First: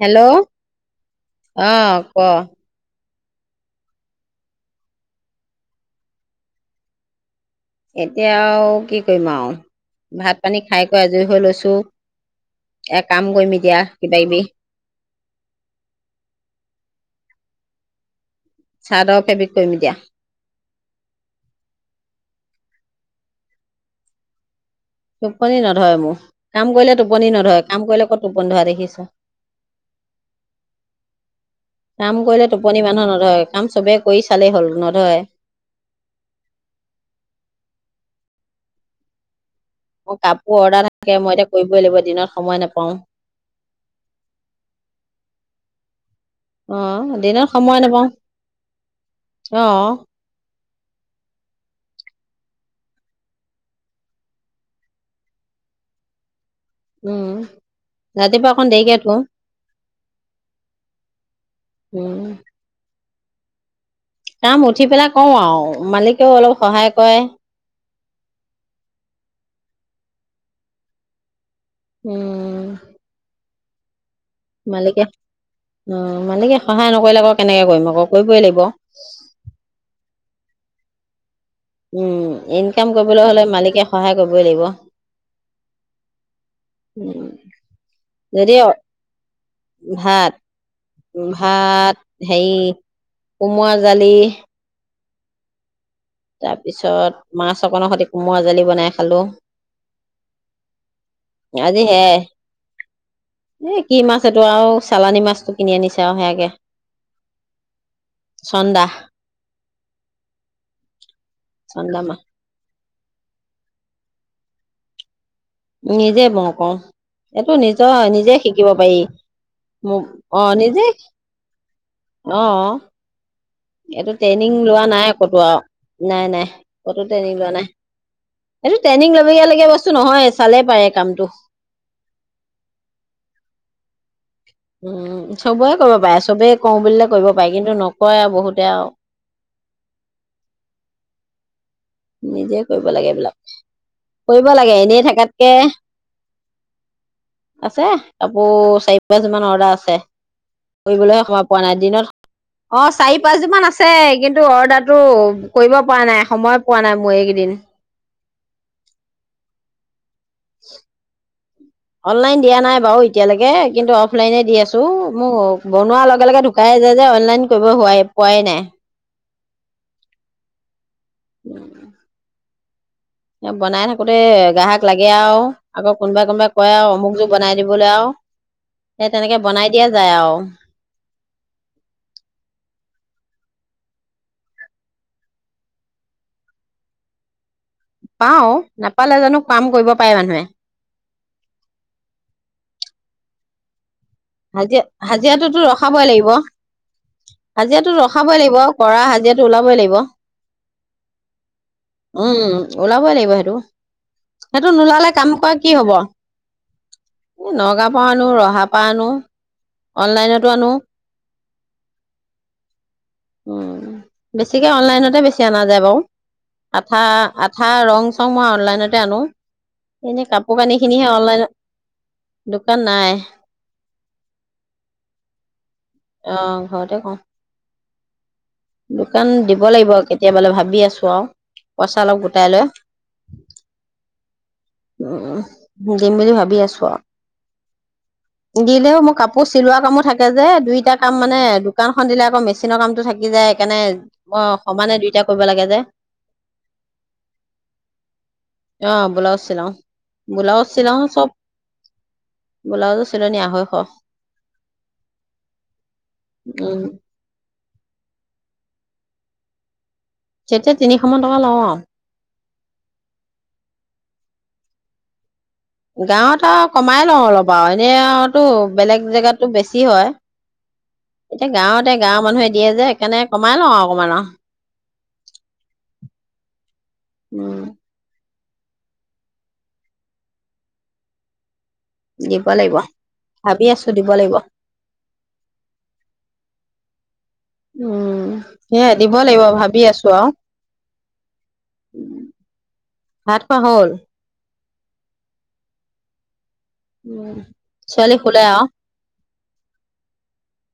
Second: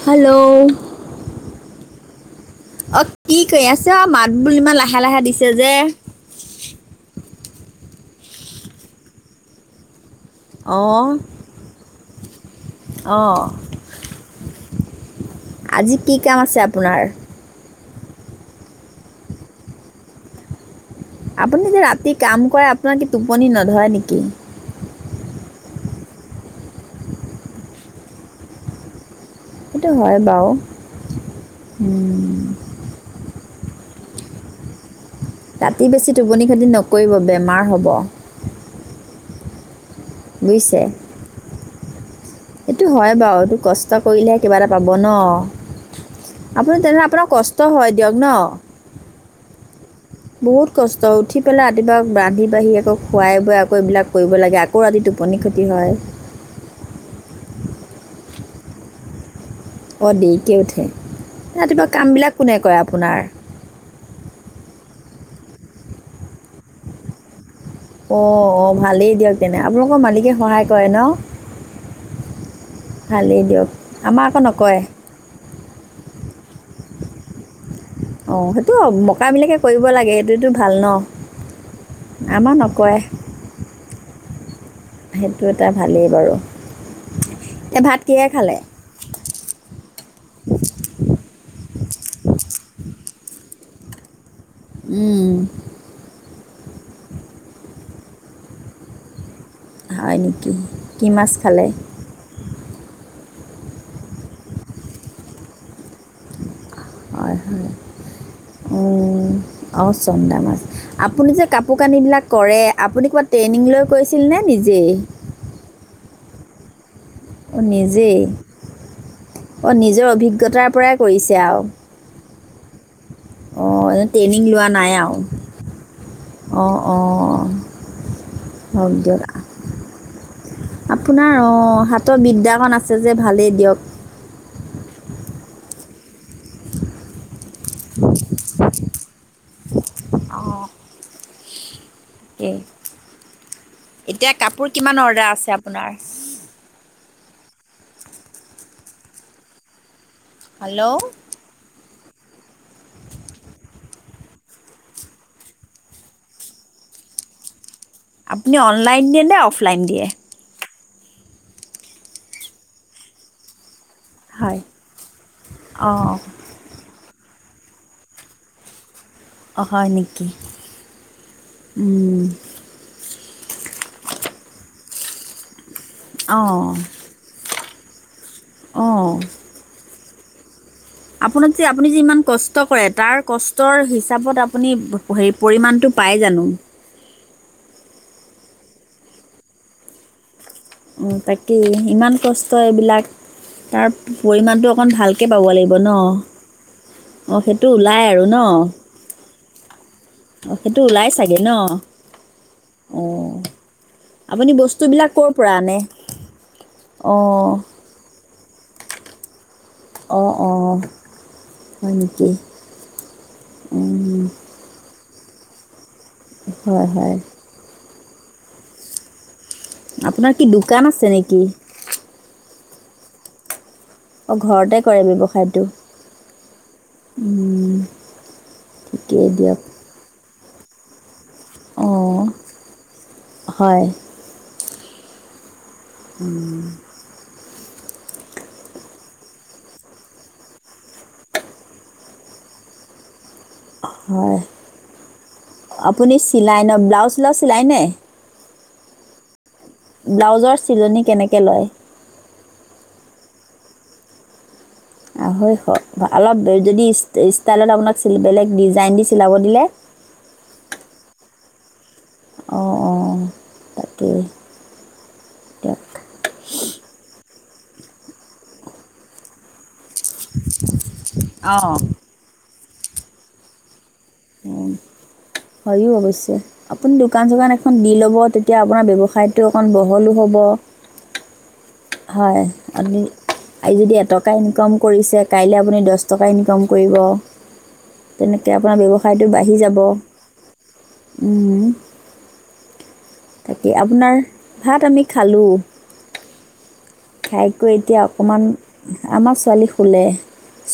Hello, আঁহ ক? অ কি কৰি আছ? অঁ মাত বোল ইমান লাহে লাহে দিছে যে? এতিয়া আৰু কি কৰিম আৰু। ভাত পানী খাই কৈ অঁ আজৰি হৈ লৈছো, এ কাম অঁ কৰিম এতিয়া কিবা কিবি? আজি কি কাম আছে আপোনাৰ চাদৰ ফেব্ৰিক কৰিম এতিয়া। আপুনি যে ৰাতি কাম কৰে, আপোনাৰ কি টোপনি নধৰে নেকি? টোপনি নধৰে মোৰ, কাম কৰিলে টোপনি নধৰে কাম কৰিলে ক'ত টোপনি ধৰা দেখিছ? সেইটো হয় বাৰু। কাম কৰিলে টোপনি মানুহ নধৰে কাম চবে কৰি চালেই হ'ল নধৰে। ৰাতি বেছি টোপনি খতি নকৰিব বেমাৰ হ'ব। মোৰ কাপোৰ বুজিছে, অৰ্ডাৰ থাকে মই এতিয়া কৰিবই লাগিব দিনত সময় এইটো নাপাও হয় বাৰু এই এইটো কষ্ট কৰিলেহে কিবা এটা পাব ন। আপুনি অ তেনেহলে, আপোনাৰ দিনত কষ্ট সময় হয় নাপাও দিয়ক ন। অ বহুত কষ্ট, উঠি পেলাই ৰাতিপুৱাই ৰান্ধি বাঢ়ি আকৌ খুৱাই বুৱাই আকৌ এইবিলাক কৰিব লাগে আকৌ ৰাতি টোপনি ক্ষতি হয়। উম, ৰাতিপুৱা অকণ দেৰিকৈ উঠো। অঁ দেৰিকৈ উঠে, ৰাতিপুৱা উম কামবিলাক কোনে কৰে আপোনাৰ? কাম উঠি পেলাই কৰো আৰু মালিকেও অলপ সহায় কৰে। অঁ অঁ ভালেই দিয়ক তেনে আপোনালোকৰ মালিকে সহায় কৰে ন। উম ভালেই দিয়ক। আমাৰ আকৌ নকৰে মালিকে, অঁ মালিকে সহায় নক নকৰিলে কেনেকৈ কৰিম আকৌ। কৰিবই অঁ লাগিব সেইটো মকাবিলাকে কৰিব লাগে সেইটোৱেই তো ভাল ন। উম, আমাৰ ইনকাম নকৰে কৰিবলৈ হলে মালিকে সহায় কৰিবই লাগিব। সেইটো এটা ভালেই বাৰু উম এতিয়া ভাত কিহে খালে যদি ভাত ভাত হেৰি, কোমৰা জালি উম। তাৰ পিছত, মাছ অকনৰ সৈতে কোমোৰা জালি বনাই খালো। হয় নেকি। কি মাছ খালে? আজি সেয়াই এ কি মাছ এইটো আৰু চালানী মাছটো কিনি আনিছো হয় হয়, চন্দা অঁ চন্দা মাছ, আপুনি যে কাপোৰ চন্দা মাছ কানিবিলাক কৰে আপুনি ক'ৰবাত ট্ৰেইনিং লৈ কৈছিলনে নিজেই নিজেই কৰো এইটো অঁ নিজৰ নিজেই নিজে শিকিব পাৰি অঁ নিজৰ অহ অভিজ্ঞতাৰ নিজে পৰাই কৰিছে আৰু অঁ এইটো ট্ৰেইনিং লোৱা নাই ক'তো আও‌ ঈনাই নাই অঁ কতো ট্ৰেইনিং অঁ লোৱা নাই এইটো হওক ট্ৰেইনিং দিয়ক লবগীয়া লগীয়া বস্তু নহয় চালে পাৰে কামটো আপোনাৰ অঁ হাতৰ বিদ্যাখন আছে যে ভালেই দিয়ক উম চবৰে কৰিব পাৰেছো চবেই কওঁ বুলিলে কৰিব পাৰি কিন্তু নকৰে বহুতে আও অহ নিজে কৰিব লাগে এইবিলাক এতিয়া কৰিব কাপোৰ লাগে কিমান এনেই অৰ্ডাৰ আছে থকাতকে। আপোনাৰ আছে কাপোৰ চাৰি পাঁচ মান অৰ্ডাৰ আছে। হেল্ল' কৰিবলৈ সময় পোৱা নাই দিনত। অ চাৰি পাঁচযো মান আছে কিন্তু অৰ্ডাৰটো কৰিব পৰা নাই সময়। কোৱা নাই মই এইকেইদিন। আপুনি অনলাইন দিয়ে নে অফলাইন দিয়ে। ওচ অনলাইন দিয়া নাই বাৰু এতিয়ালৈকে কিন্তু অফলাইনে হয় দি আছো মোক বনোৱাৰ অঁ লগে লগে ঢুকাই যায় যে অনলাইন কৰিব হোৱা পোৱাই নাই অ হয় নেকি? এ বনাই থাকোতে গাহক লাগে আও আক কোনোবাই কোনোবাই অঁ কয় আওঅমুক যোৰ বনাই। দিবলৈ আও এ তেনেকে বনাই দিয়া যায় অউ আপোনাৰ যে আপুনি যে ইমান কষ্ট কৰে তাৰ কষ্টৰ হিচাপত আপুনি হে পৰিমাণটো পায় জানো। পাও নাপালে জানো কাম কৰিব পাৰে মানুহে তাকেই ইমান কষ্ট এইবিলাক তাৰ পৰিমাণটো হাজিৰা অকণ ভালকৈ পাব হাজিৰাটোতো লাগিব ন ৰখাবই লাগিব অঁ সেইটো হাজিৰাটোতো ওলাই আৰু ৰখাবই লাগিব ন কৰা হাজিৰাটো ওলাবই লাগিব অ সেইটো ওলাই চাগে ন উম অ ওলাবই লাগিব সেইটো আপুনি সেইটো নোলালে বস্তুবিলাক ক'ৰ কাম। কোৱা পৰা কি আনে হব অ এ নগা পনো ৰহা। পানো অ অনলাইনতো অ আনো। হয় নেকি? উম বেছিকে অনলাইনতে বেছি এতিয়া নাযায় বাৰু হয় আঠা হয় আঠা ৰং চব মই অনলাইনতে আনো। এনে আপোনাৰ কি কাপোৰ কানি দোকান খিনিহে আছে অনলাইন নেকি? দোকান নাই। অ ঘৰতে কৰে ব্যৱসায়টো অ ঘৰতে কওঁ উম। দোকান ঠিকেই দিয়ক দিব লাগিব কেতিয়া তেতিয়া বোলে ভাবি আছোঁ আৰু অ পইচা অলপ গোটাই লৈ হয় অ দিম বুলি ভাবি আছো আৰু দিলেও মোৰ কাপোৰ চিলোৱা কামো থাকে যে দুইটা কাম মানে দোকানখন দিলে আকৌ মেচিনৰ কামতটো থাকি যায় সেইকাৰণে হয় অ সমানে দুইটা কৰিব লাগে যে আপুনি চিলাই ন ব্লাউজ চালাউজ চিলায় নে? অ বলাউছ চিলাও ব্লাউজ চিলাও চিলনি চব কেনেকৈ লয় ব্লাউজো চিলনি আঢ়ৈশ আঢ়ৈশ অলপ উম যদি ষ্টাইলত আপোনাক বেলেগ ডিজাইন দি চিলাব দিলে তেতিয়া তিনিশ মান টকা লওঁ অ অ তাকে গাঁৱত আৰু কমাই লওঁ অলপ ব এনে আৰুতো বেলেগ জেগাতো বেছি কি হয় এতিয়া অঁ গাঁৱতে গাঁৱৰ মানুহে দিয়ে যে সেইকাৰণে কমাই ল আৰু অকমান আৰু উম হয় অৱশ্যে আপুনি দোকান চোকান উম এখন দি ল'ব তে তেতিয়া আপোনাৰ ব্যৱসায়টো অকণ বহলো হ'ব হয় দিব লাগিব আপুনি ভাবি আজি আছো যদি দিব এটকা লাগিব ইনকম কৰিছে কাইলৈ আপুনি দহ টকা ইনকম কৰিব উম তেনেকৈ আপোনাৰ সেয়া দিব ব্যৱসায়টো লাগিব বাঢ়ি যাব ভাবি আছো আৰু উ তাকে আপোনাৰ ভাত আমি খালোঁ খাইকৈ এতিয়া ছোৱালী শুলে আৰু অকণমান ছোৱালী শুলে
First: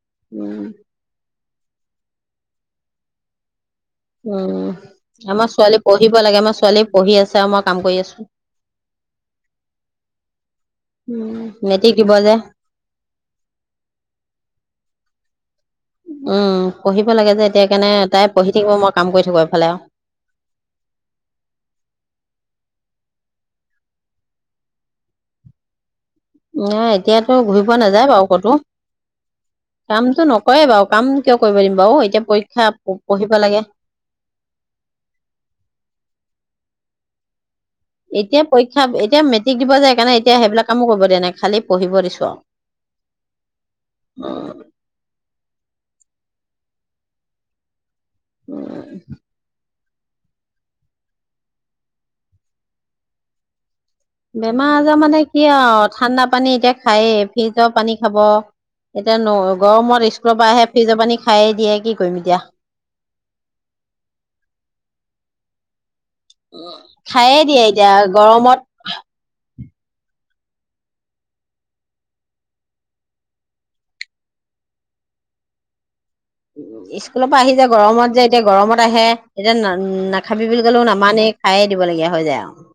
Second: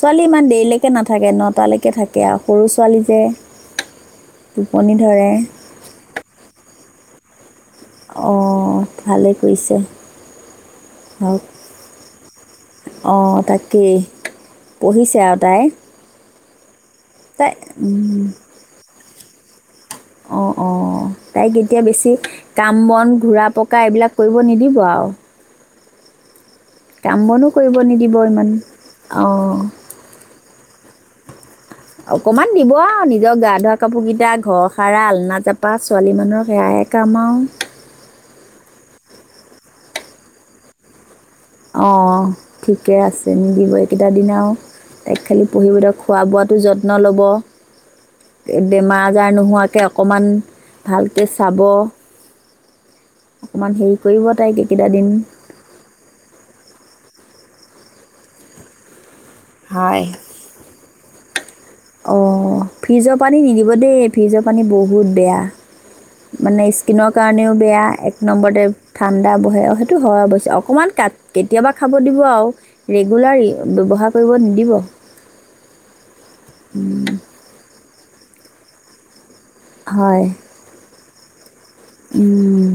ছোৱালী ইমান দেৰিলৈকে নাথাকে নত তালৈকে থাকে আৰু সৰু ছোৱালী যে টোপনি ধৰে উম আমাৰ ছোৱালী পঢ়িব লাগে আমাৰ ছোৱালী পঢ়ি আছে আমাক অ ভালেই কৰিছে মেট্ৰিক দিব যে হক অ তাকেই পঢ়িছে আৰু তাই উম পঢ়িব লাগে যে তাই এতিয়া সেইকানে উম, তাই পঢ়ি থাকিব মই কাম কৰি থোকো এইফালে অঁ অঁ তাইক এতিয়া বেছি কাম বন ঘূৰা পকা এইবিলাক কৰিব নিদিব আও এ এতিয়াতো ঘূৰি পোৱা কৰিব নাযায় নিদিব বাৰু ইমান ক'তো অঁ কামটো নকৰে বাৰু কাম কিয় কৰিব দিম বাৰু এতিয়া অকণমান পৰীক্ষা দিব আৰু পঢ়িব নিজৰ গা লাগে ধোৱা কাপোৰকেইটা ঘৰ সাৰা আলনা জাপা ছোৱালী মানুহৰ সেয়াই কাম আও এতিয়া পৰীক্ষা এতিয়া মেট্ৰিক দিব যায় কাৰণে এতিয়া সেইবিলাক কামো কৰিব দিয়া নাই খালি পঢ়িব অঁ দিছো ঠিকে আছে নিদিব এইকেইটা দিন আৰু তাইক খালি পঢ়িবদিয়ক খোৱা বোৱাতো যত্ন ল'ব উম বেমাৰ আজাৰ নোহোৱাকে অকণমান ভালকৈ চাব অকণমান হেৰি কৰিব তাইক বেমাৰ এইকেইটা আজাৰ দিন মানে কি আৰু ঠাণ্ডা পানী এতিয়া খায়ে ফ্ৰিজৰ পানী খাব এতিয়া গৰমত স্কুলৰ পৰা আহে ফ্ৰিজৰ পানী খায়ে দিয়ে কি অ কৰিম এতিয়া ফ্ৰিজৰ পানী নিদিব দেই ফ্ৰিজৰ পানী বহুত বেয়া মানে স্কিনৰ খায়ে কাৰণেও দিয়ে বেয়া এতিয়া এক গৰমত নম্বৰতে ঠাণ্ডা বহে সটো হয় অৱশ্যে অকণমান ক কেতিয়াবা খাব দিব আৰু ৰেগুলাৰ ব্যৱহাৰ কৰিব নিদিব উ স্কুলৰ পৰা আহি যায় গৰমত যে এতিয়া গৰমত আহে এতিয়া না হয় নাখাবি বুলি কলেও নামানেই খায়ে দিবলগীয়া হৈ যায় উম,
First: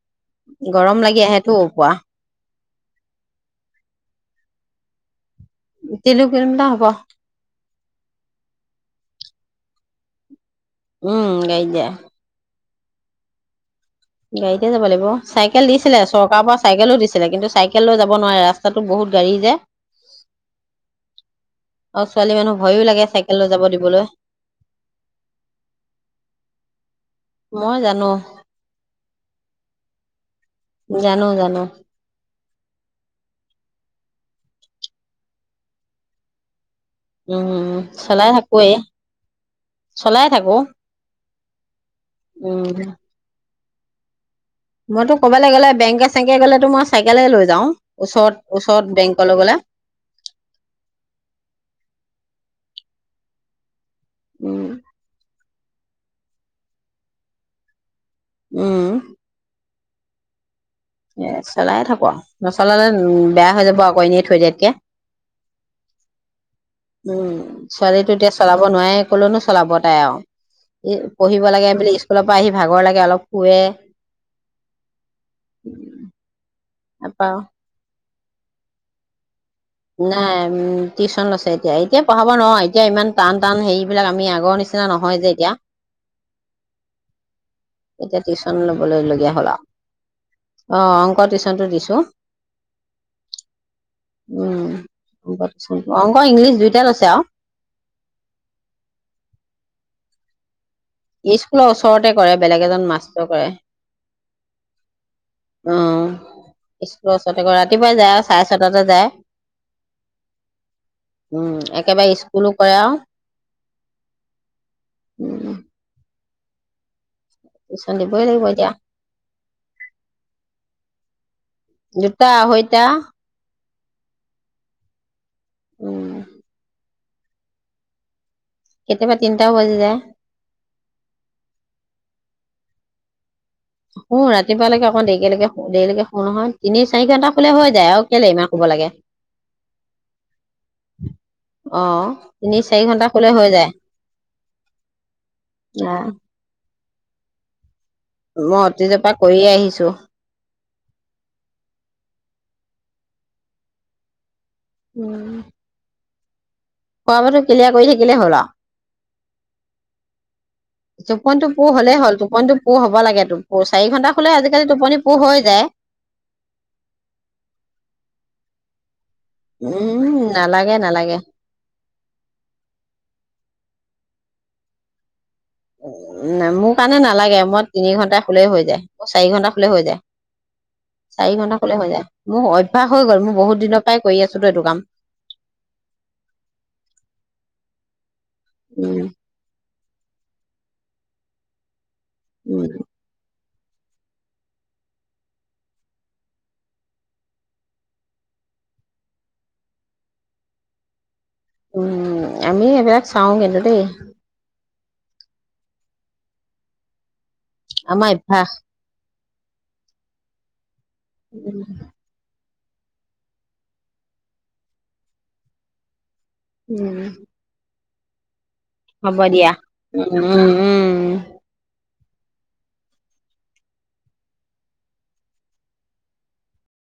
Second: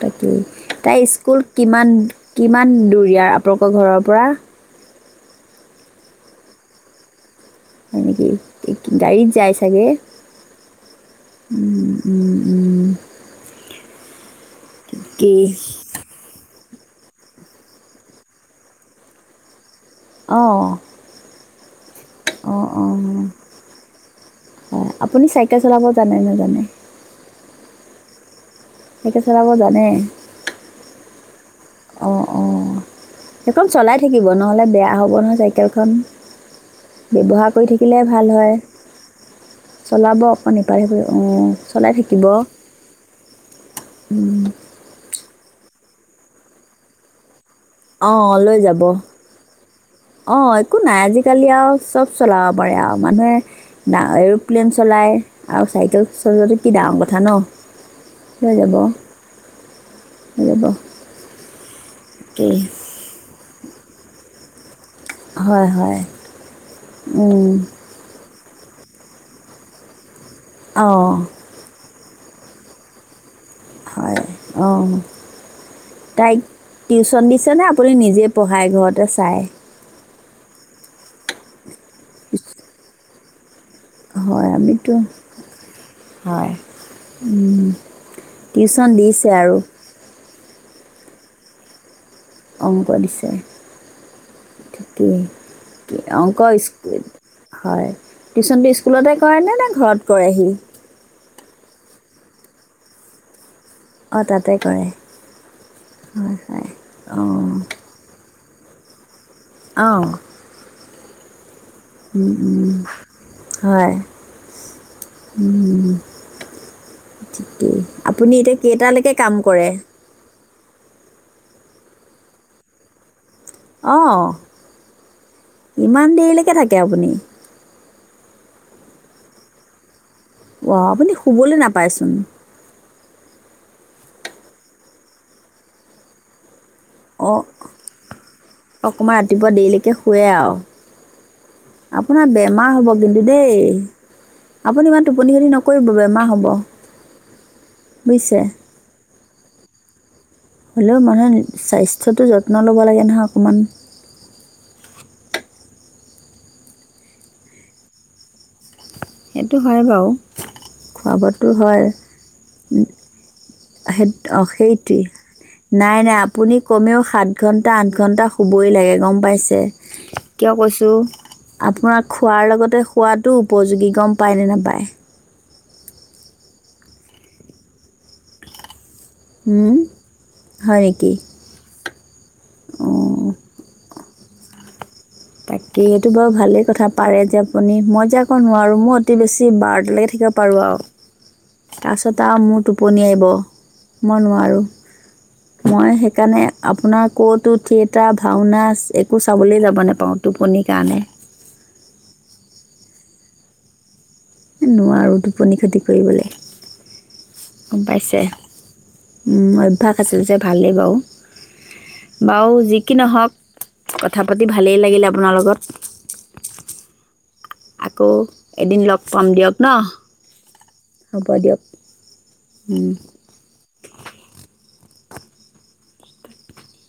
তাকেই গৰম তাইৰ লাগি স্কুল আহেটো কিমান পোৱা কিমান দূৰ ইয়াৰ আপোনালোকৰ ঘৰৰ পৰা তিলু কিলোমিটাৰ হ'ব হয় নেকি গাড়ীত যায় চাগে উম গাড়ীত যাই উম, উম, উম গাড়ীতে যাব লাগিব কি চাইকেল দিছিলে চৰকাৰৰ পৰা চাইকেলো দিছিলে কিন্তু চাইকেল লৈ যাব নোৱাৰে ৰাস্তাতো বহুত গাড়ী যে অঁ আৰু ছোৱালী মানুহ অঁ ভয়ো অঁ লাগে চাইকেল লৈ যাব দিবলৈ অ আপুনি চাইকেল চলাব জানে নেজানে মই জানো চাইকেল চলাব জানে? জানোঁ, জানোঁ। অ'! অ'! সেইখন চলাই থাকিব। নহ'লে বেয়া হ'ব নহয় চাইকেলখন! ব্যৱহাৰ কৰি উম থাকিলে ভাল চলাই হয়। থাকোৱেই চলাব চলাই অকন থাকো ইফালে সিফাল। অ'! চলাই থাকিব? উম উম! কৰবালে গ'লে বেংকে চেংকে গ'লে ত' মই চাইকেল লৈ যাওঁ ওচৰত অ'! লৈ যাব। ওচৰত বেংকলৈ গ'লে অ'! একো নাই। আজিকালি আৰু চব চলাব পাৰে আৰু। মানুহে উম এৰো'প্লেন চলায় আৰু চাইকেল চলোৱাটো কি ডাঙৰ কথা ন'। লৈ যাব। উম সেইটোৱ ত'। এই, চলাই থাকোঁ। [unintelligible] নচলালে বেয়া হৈ যাব। [unintelligible] কৈ এনেই থৈ দিয়া এতিয়া। হয়, হয়। উম, ছোৱালীটো এতিয়া চলাব নোৱাৰে। কলৈনো চলাব তাই অঁ আৰু। পঢ়িব লাগে বুলি স্কুলৰ পৰা ভাগৰ লাগে অলপ শুৱে হয়। অ'! তাই টিউচন তাৰপা দিছে নে? আপুনি নিজে পঢ়াই ঘৰতে চায়। নাই উম টিউচন লৈছে এতিয়া এতিয়া পঢ়াব নোৱাৰো এতিয়া ইমান টান, টান সেই হয়! আমিতো হয়। এতিয়া টিউচন ল'বলৈ লগীয়া হ'ল আৰু। অ'! অংক টিচনটো দিছোঁ। অংক দিছে। উম। ঠিকেই অংক টিউচন কি অংক ইংলিছ দুইটা লৈছে আৰু হয়। টিউচনটো স্কুলতে কৰেনে নে ঘৰত কৰেহি? স্কুলৰ ওচৰতে কৰে। বেলেগ এজন মাষ্টৰ কৰে। অ'! তাতে কৰে। অ' হয়, হয়। স্কুলৰ ওচৰতে কৰে অ'! ৰাতিপুৱাই যায় আৰু চাৰে ছয়টাতে যায়। অ'! উম! একেবাৰে স্কুলো কৰে আৰু হয়। উম ঠিকেই, টিউচন দিবই আপুনি লাগিব এতিয়া কেইটালৈকে কাম কৰে? দুটা আঢ়ৈটা। অঁ। উম ইমান দেৰিলৈকে থাকে আপুনি। কেতিয়াবা তিনটাও বাজি যায়। অ ', আপুনি শুবলৈ নাপায়চোন। অহ ', ৰাতিপুৱালৈকে আকৌ দেৰিকেলেকে দেৰিলৈকে শুওঁ নহয়। তিনি চাৰি ঘন্টা অ', শুলে হৈ যায় আৰু কেলে ইমান শুব লাগে অকণমান ৰাতিপুৱা দেৰিলৈকে শুৱে আৰু, অ' আপোনাৰ তিনি বেমাৰ চাৰি হ'ব ঘন্টা কিন্তু শুলে হৈ দেই যায়। আপুনি ইমান টোপনি খতি নকৰিব বেমাৰ হ'ব। বুজিছে [unintelligible] কৰি আহিছো। হলেও মানুহে স্বাস্থ্যটো যত্ন ল'ব লাগে নহয় অকণমান। উম। খোৱা- বোৱাটো ক্লিয়াৰ কৰি থাকিলে হ'ল আৰু। সেইটো হয় বাৰু, আৰু খোৱা - টোপনিটো বোৱাটো পুৰ হয়। হলেই হ'ল টোপনিটো পুৰ হ'ব লাগে টোপ- চাৰি ঘন্টা শুলে আজিকালি সেইটোৱে টোপনি পুৰ হৈ যায় নাই - নাই আপোনি কমেও সাতঘন্টা- আঠঘন্টা শুব বই লাগে গম পাইছে, উম কিয় নালাগে কৈছোঁ নালাগে আপোনাৰ খোৱাৰ লগতে শুৱা টো উপযোগী। গম পায়নে নাপায়? মোৰ কাৰণে নালাগে, মই তিনি ঘন্টা শুলেই হৈ যায়। অ', চাৰি -ঘন্টা শুলে হৈ যায়, হয় নেকি চাৰি ঘন্টা শুলে হৈ যায়। মোৰ অভ্যাস হৈ গ'ল, অঁ মোৰ বহুত দিনৰ - পৰাই কৰি আছেতো এইটো কাম। বাকী সেইটো বাৰু ভালেই কথা পাৰে যে আপুনি মই যে আকৌ নোৱাৰোঁ মোৰ উম অতি বেছি বাৰ এনেকে থাকিব পাৰোঁ আৰু। তাৰ পিছত আৰু মোৰ উম টোপনি আহিব। মই নোৱাৰোঁ, মই সেইকাৰণে আপোনাৰ ক'তো থিয়েটাৰ- ভাওনা একো চাবলৈ যাব নাপাওঁ টোপনিৰ কাৰণে। উম', আমি এইবিলাক চাওঁ কিন্তু দেই। নোৱাৰোঁ টোপনি ক্ষতি কৰিবলৈ। গম আমাৰ পাইছে অভ্যাস। অভ্যাস আছিল যে ভালেই বাৰু। উম। বাৰু যি কি নহওক, কথা পাতি ভালেই লাগিল আপোনাৰ লগত। উম, আকৌ এদিন লগ হ'ব পাম দিয়া দিয়ক ন? উম উম উম হ'ব দিয়ক। উম।